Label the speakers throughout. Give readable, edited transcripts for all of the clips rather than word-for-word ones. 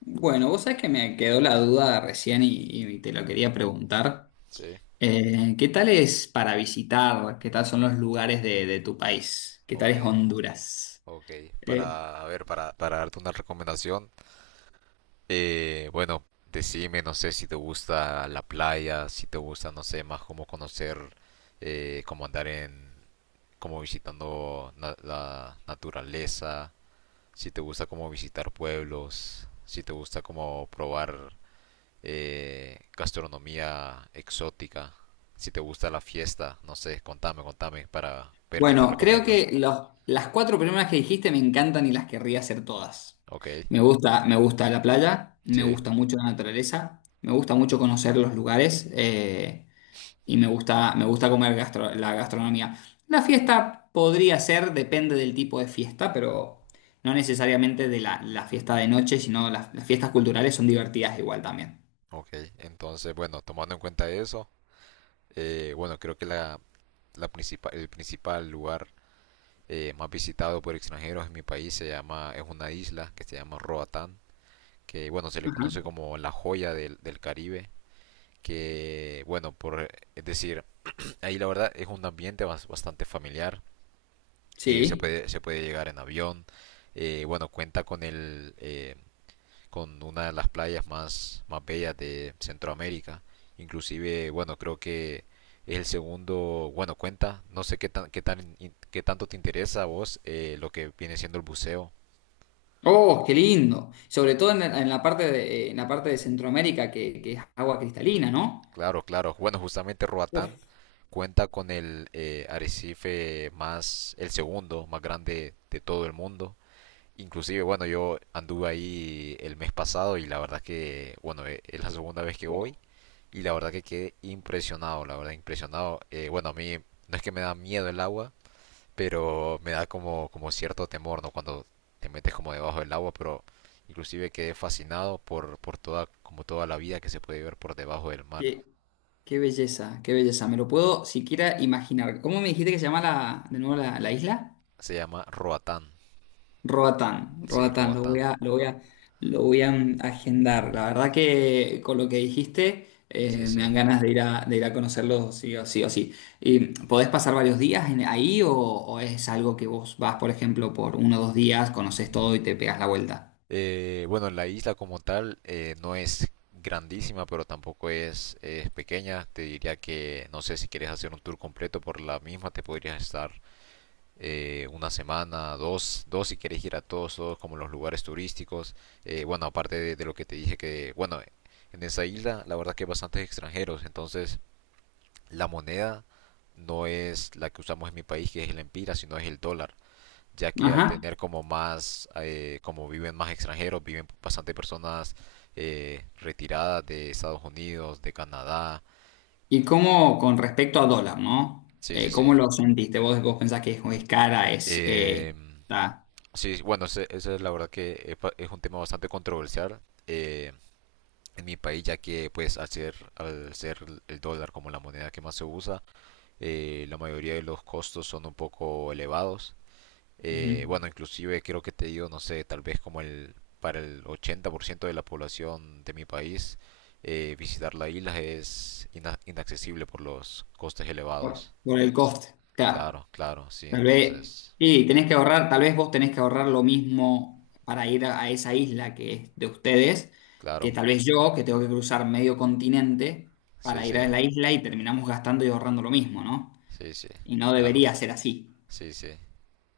Speaker 1: Bueno, vos sabés que me quedó la duda recién y te lo quería preguntar.
Speaker 2: Sí,
Speaker 1: ¿Qué tal es para visitar? ¿Qué tal son los lugares de tu país? ¿Qué tal
Speaker 2: ok,
Speaker 1: es Honduras?
Speaker 2: ok.
Speaker 1: Eh,
Speaker 2: Para, a ver, para darte una recomendación, bueno, decime, no sé, si te gusta la playa, si te gusta, no sé, más cómo conocer, cómo andar en, como la naturaleza, si te gusta como visitar pueblos, si te gusta como probar gastronomía exótica, si te gusta la fiesta, no sé, contame, contame para ver qué te
Speaker 1: bueno, creo
Speaker 2: recomiendo.
Speaker 1: que las cuatro primeras que dijiste me encantan y las querría hacer todas.
Speaker 2: Ok,
Speaker 1: Me gusta la playa, me
Speaker 2: sí.
Speaker 1: gusta mucho la naturaleza, me gusta mucho conocer los lugares. Y me gusta comer la gastronomía. La fiesta podría ser, depende del tipo de fiesta, pero no necesariamente de la fiesta de noche, sino las fiestas culturales son divertidas igual también.
Speaker 2: Ok, entonces, bueno, tomando en cuenta eso, bueno, creo que la principal, el principal lugar más visitado por extranjeros en mi país se llama, es una isla que se llama Roatán, que bueno, se le conoce
Speaker 1: Ajá.
Speaker 2: como la joya del, del Caribe, que bueno, por, es decir, ahí la verdad es un ambiente bastante familiar,
Speaker 1: Sí.
Speaker 2: se puede llegar en avión, bueno, cuenta con el con una de las playas más, más bellas de Centroamérica. Inclusive, bueno, creo que es el segundo, bueno, cuenta, no sé qué tanto te interesa a vos lo que viene siendo el buceo.
Speaker 1: Oh, qué lindo. Sobre todo en en la parte en la parte de Centroamérica, que es agua cristalina, ¿no?
Speaker 2: Claro, claro. Bueno, justamente Roatán
Speaker 1: Uf,
Speaker 2: cuenta con el arrecife más, el segundo más grande de todo el mundo. Inclusive, bueno, yo anduve ahí el mes pasado y la verdad que, bueno, es la segunda vez que voy y la verdad que quedé impresionado, la verdad, impresionado. Bueno, a mí no es que me da miedo el agua, pero me da como, como cierto temor, ¿no? Cuando te metes como debajo del agua, pero inclusive quedé fascinado por toda, como toda la vida que se puede ver por debajo del mar.
Speaker 1: qué, qué belleza, qué belleza. Me lo puedo siquiera imaginar. ¿Cómo me dijiste que se llama de nuevo la isla?
Speaker 2: Se llama
Speaker 1: Roatán, Roatán,
Speaker 2: Roatán,
Speaker 1: lo voy a agendar. La verdad que con lo que dijiste
Speaker 2: sí,
Speaker 1: me
Speaker 2: sí.
Speaker 1: dan ganas de de ir a conocerlo sí o sí o sí. ¿Y podés pasar varios días ahí o es algo que vos vas, por ejemplo, por uno o dos días, conoces todo y te pegas la vuelta?
Speaker 2: Bueno, la isla como tal no es grandísima, pero tampoco es, es pequeña. Te diría que, no sé, si quieres hacer un tour completo por la misma, te podrías estar una semana, dos, dos si querés ir a todos, todos como los lugares turísticos. Bueno, aparte de, lo que te dije que, bueno, en esa isla la verdad que hay bastantes extranjeros, entonces la moneda no es la que usamos en mi país, que es el empira, sino es el dólar, ya que al
Speaker 1: Ajá.
Speaker 2: tener como más, como viven más extranjeros, viven bastante personas retiradas de Estados Unidos, de Canadá.
Speaker 1: ¿Y cómo con respecto a dólar, no?
Speaker 2: Sí, sí, sí.
Speaker 1: ¿Cómo lo sentiste? Vos pensás que es cara? Es,
Speaker 2: Eh,
Speaker 1: está...
Speaker 2: Sí, sí, bueno, esa es la verdad que es un tema bastante controversial eh, en mi país, ya que pues al ser el dólar como la moneda que más se usa, la mayoría de los costos son un poco elevados.
Speaker 1: Ujú.
Speaker 2: Bueno, inclusive creo que te digo, no sé, tal vez como el para el 80% de la población de mi país, visitar la isla es inaccesible por los costes
Speaker 1: por,
Speaker 2: elevados.
Speaker 1: por el coste, claro.
Speaker 2: Claro, claro, sí,
Speaker 1: Tal vez,
Speaker 2: entonces,
Speaker 1: y tenés que ahorrar, tal vez vos tenés que ahorrar lo mismo para ir a esa isla que es de ustedes, que
Speaker 2: claro,
Speaker 1: tal vez yo, que tengo que cruzar medio continente
Speaker 2: sí,
Speaker 1: para ir
Speaker 2: sí,
Speaker 1: a la isla y terminamos gastando y ahorrando lo mismo, ¿no?
Speaker 2: sí, sí,
Speaker 1: Y no
Speaker 2: claro,
Speaker 1: debería ser así.
Speaker 2: sí, sí.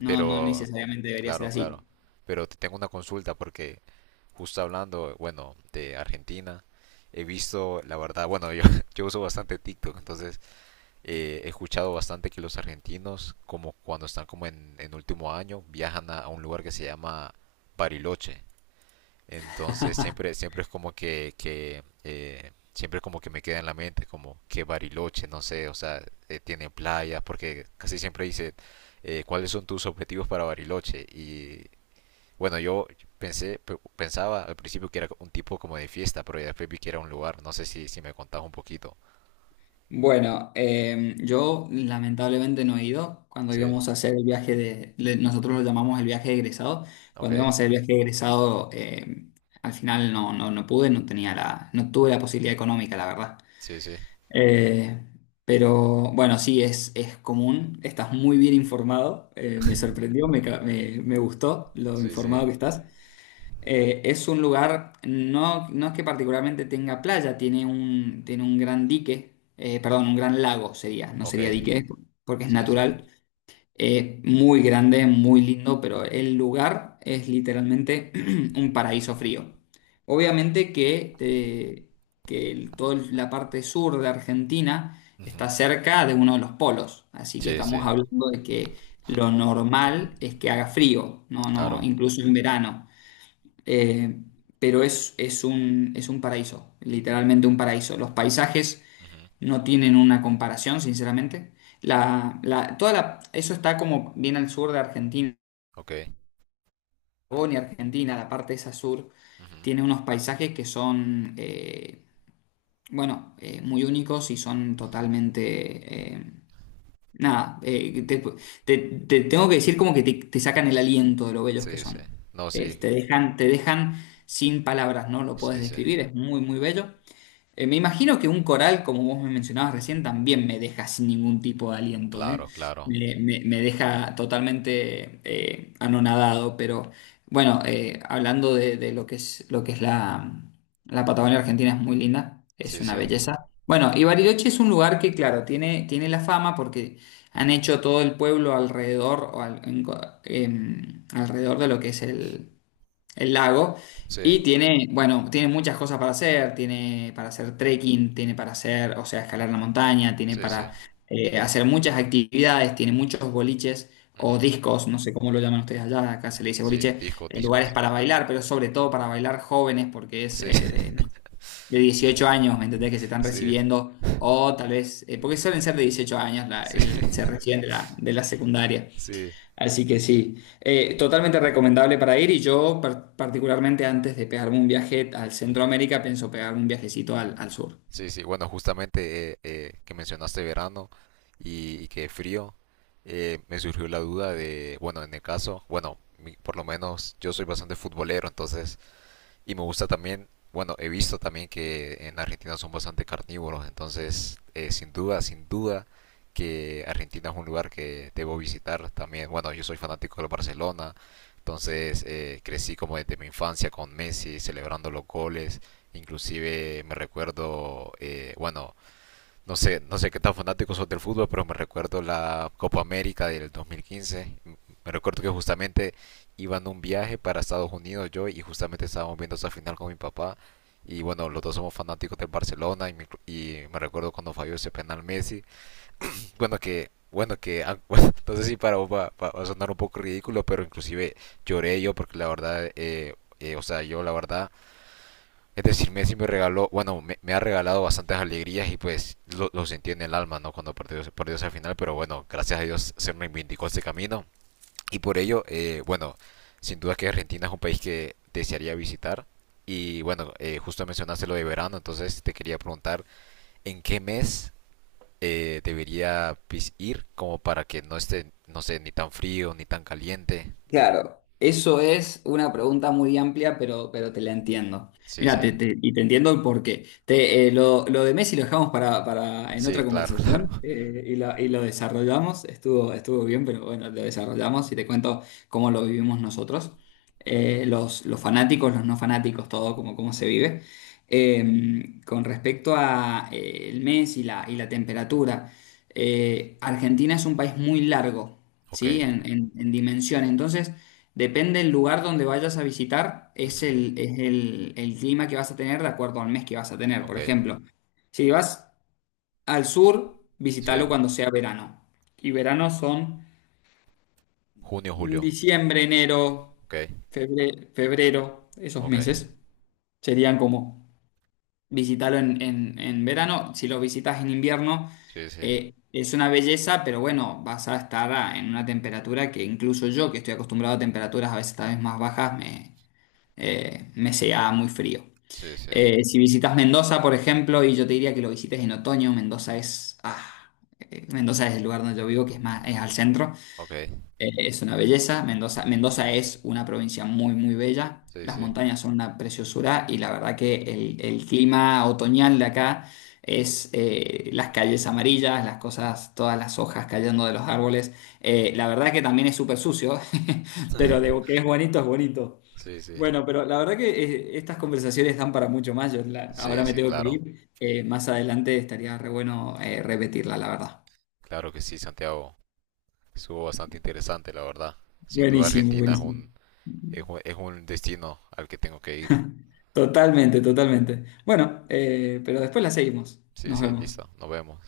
Speaker 1: No, no
Speaker 2: Pero,
Speaker 1: necesariamente debería ser
Speaker 2: claro,
Speaker 1: así.
Speaker 2: claro. Pero te tengo una consulta porque justo hablando, bueno, de Argentina, he visto, la verdad, bueno, yo, yo uso bastante TikTok, entonces he escuchado bastante que los argentinos, como cuando están como en último año, viajan a un lugar que se llama Bariloche. Entonces siempre, siempre es como que, que siempre como que me queda en la mente como que Bariloche, no sé, o sea, tiene playas, porque casi siempre dice cuáles son tus objetivos para Bariloche. Y bueno, yo pensaba al principio que era un tipo como de fiesta, pero ya después vi que era un lugar. No sé si, si me contabas un poquito.
Speaker 1: Bueno, yo lamentablemente no he ido. Cuando
Speaker 2: Sí,
Speaker 1: íbamos a hacer el viaje nosotros lo llamamos el viaje de egresado.
Speaker 2: ok,
Speaker 1: Cuando íbamos a hacer el viaje de egresado, al final no pude, no tenía no tuve la posibilidad económica, la verdad.
Speaker 2: sí, sí,
Speaker 1: Eh, pero bueno, sí, es común. Estás muy bien informado. Me sorprendió, me gustó lo
Speaker 2: sí, sí,
Speaker 1: informado que estás. Es un lugar, no, no es que particularmente tenga playa, tiene un gran dique, perdón, un gran lago sería, no
Speaker 2: ok,
Speaker 1: sería dique, porque es
Speaker 2: sí, sí.
Speaker 1: natural, muy grande, muy lindo, pero el lugar es literalmente un paraíso frío. Obviamente que, que toda la parte sur de Argentina está
Speaker 2: Ujú.
Speaker 1: cerca de uno de los polos, así que
Speaker 2: Sí, sí,
Speaker 1: estamos hablando de que lo normal es que haga frío, no, no,
Speaker 2: claro.
Speaker 1: incluso en verano. Eh, pero es, es un paraíso, literalmente un paraíso. Los paisajes
Speaker 2: Ujú.
Speaker 1: no tienen una comparación, sinceramente. Toda la... eso está como bien al sur de Argentina,
Speaker 2: Ok.
Speaker 1: Patagonia, Argentina, la parte esa sur,
Speaker 2: Ujú.
Speaker 1: tiene unos paisajes que son, bueno, muy únicos y son totalmente nada, te tengo que decir como te sacan el aliento de lo bellos que
Speaker 2: Sí, sí.
Speaker 1: son.
Speaker 2: No, sí,
Speaker 1: Te dejan sin palabras, no lo puedes
Speaker 2: sí, sí.
Speaker 1: describir, es muy, muy bello. Me imagino que un coral, como vos me mencionabas recién, también me deja sin ningún tipo de aliento, ¿eh?
Speaker 2: Claro, claro.
Speaker 1: Me deja totalmente anonadado, pero bueno, hablando de lo que es la Patagonia Argentina, es muy linda, es
Speaker 2: Sí,
Speaker 1: una
Speaker 2: sí.
Speaker 1: belleza. Bueno, y Bariloche es un lugar que, claro, tiene la fama porque han
Speaker 2: Ujú.
Speaker 1: hecho todo el pueblo alrededor, o al- en co- em, alrededor de lo que es el lago.
Speaker 2: Sí,
Speaker 1: Y tiene, bueno, tiene muchas cosas para hacer, tiene para hacer trekking, tiene para hacer, o sea, escalar la montaña, tiene
Speaker 2: sí, sí.
Speaker 1: para hacer muchas actividades, tiene muchos boliches o
Speaker 2: Ujú.
Speaker 1: discos, no sé cómo lo llaman ustedes allá, acá se le dice
Speaker 2: Sí,
Speaker 1: boliche,
Speaker 2: discos,
Speaker 1: lugares
Speaker 2: discos.
Speaker 1: para bailar, pero sobre todo para bailar jóvenes, porque es
Speaker 2: Sí,
Speaker 1: de, no, de 18 años, ¿me entendés? Que se están
Speaker 2: sí,
Speaker 1: recibiendo, o tal vez, porque suelen ser de 18 años,
Speaker 2: sí,
Speaker 1: se reciben de de la secundaria.
Speaker 2: sí.
Speaker 1: Así que sí, totalmente recomendable para ir y yo particularmente antes de pegarme un viaje al
Speaker 2: Ujú.
Speaker 1: Centroamérica pienso pegarme un viajecito al sur.
Speaker 2: Sí, sí. Bueno, justamente que mencionaste verano y que frío, me surgió la duda de, bueno, en el caso, bueno, por lo menos yo soy bastante futbolero, entonces y me gusta también, bueno, he visto también que en Argentina son bastante carnívoros, entonces sin duda, sin duda que Argentina es un lugar que debo visitar también. Bueno, yo soy fanático del Barcelona, entonces crecí como desde mi infancia con Messi celebrando los goles, inclusive me recuerdo, bueno, no sé, no sé qué tan fanáticos sos del fútbol, pero me recuerdo la Copa América del 2015. Me recuerdo que justamente iba en un viaje para Estados Unidos yo y justamente estábamos viendo esa final con mi papá. Y bueno, los dos somos fanáticos del Barcelona y me recuerdo cuando falló ese penal Messi. Bueno, que ah, bueno, no sé si para vos va, va a sonar un poco ridículo, pero inclusive lloré yo porque la verdad, o sea, yo la verdad es decir, Messi me regaló, bueno, me ha regalado bastantes alegrías y pues lo sentí en el alma, ¿no? Cuando perdió, perdió esa final, pero bueno, gracias a Dios se reivindicó ese camino. Y por ello, bueno, sin duda que Argentina es un país que desearía visitar. Y bueno, justo mencionaste lo de verano, entonces te quería preguntar, ¿en qué mes debería ir como para que no esté, no sé, ni tan frío, ni tan caliente?
Speaker 1: Claro, eso es una pregunta muy amplia, pero te la entiendo.
Speaker 2: Sí,
Speaker 1: Mira,
Speaker 2: sí.
Speaker 1: y te entiendo el porqué. Lo de Messi lo dejamos para en
Speaker 2: Sí,
Speaker 1: otra
Speaker 2: claro,
Speaker 1: conversación
Speaker 2: claro.
Speaker 1: y lo desarrollamos. Estuvo bien, pero bueno, lo desarrollamos y te cuento cómo lo vivimos nosotros. Los fanáticos, los no fanáticos, todo, cómo se vive. Con respecto a el mes y y la temperatura, Argentina es un país muy largo.
Speaker 2: Ok.
Speaker 1: ¿Sí? En dimensión. Entonces, depende del lugar donde vayas a visitar, es
Speaker 2: Ujú.
Speaker 1: el clima que vas a tener de acuerdo al mes que vas a tener. Por
Speaker 2: Ok.
Speaker 1: ejemplo, si vas al sur,
Speaker 2: Sí.
Speaker 1: visítalo cuando sea verano. Y verano son
Speaker 2: Junio, julio.
Speaker 1: diciembre, enero,
Speaker 2: Ok,
Speaker 1: febrero, esos
Speaker 2: ok.
Speaker 1: meses. Serían como visitarlo en verano. Si lo visitas en invierno,
Speaker 2: Sí, sí.
Speaker 1: es una belleza, pero bueno, vas a estar en una temperatura que incluso yo, que estoy acostumbrado a temperaturas a veces tal vez más bajas, me sea muy frío.
Speaker 2: Sí, sí.
Speaker 1: Si visitas Mendoza, por ejemplo, y yo te diría que lo visites en otoño. Mendoza es el lugar donde yo vivo, que es más, es al centro.
Speaker 2: Ok.
Speaker 1: Es una belleza. Mendoza es una provincia muy, muy bella.
Speaker 2: Sí,
Speaker 1: Las
Speaker 2: sí.
Speaker 1: montañas son una preciosura y la verdad que el clima otoñal de acá es las calles amarillas, las cosas, todas las hojas cayendo de los árboles.
Speaker 2: Ujú.
Speaker 1: La verdad que también es súper sucio, pero de que es bonito, es bonito.
Speaker 2: Sí, sí.
Speaker 1: Bueno, pero la verdad que estas conversaciones dan para mucho más. Yo
Speaker 2: Sí,
Speaker 1: ahora me
Speaker 2: sí,
Speaker 1: tengo que
Speaker 2: claro.
Speaker 1: ir. Más adelante estaría re bueno repetirla, la verdad.
Speaker 2: Claro que sí, Santiago. Estuvo bastante interesante, la verdad. Sin duda,
Speaker 1: Buenísimo,
Speaker 2: Argentina es
Speaker 1: buenísimo.
Speaker 2: un, es un, es un destino al que tengo que ir.
Speaker 1: Totalmente, totalmente. Bueno, pero después la seguimos.
Speaker 2: Sí,
Speaker 1: Nos
Speaker 2: sí,
Speaker 1: vemos.
Speaker 2: listo. Nos vemos.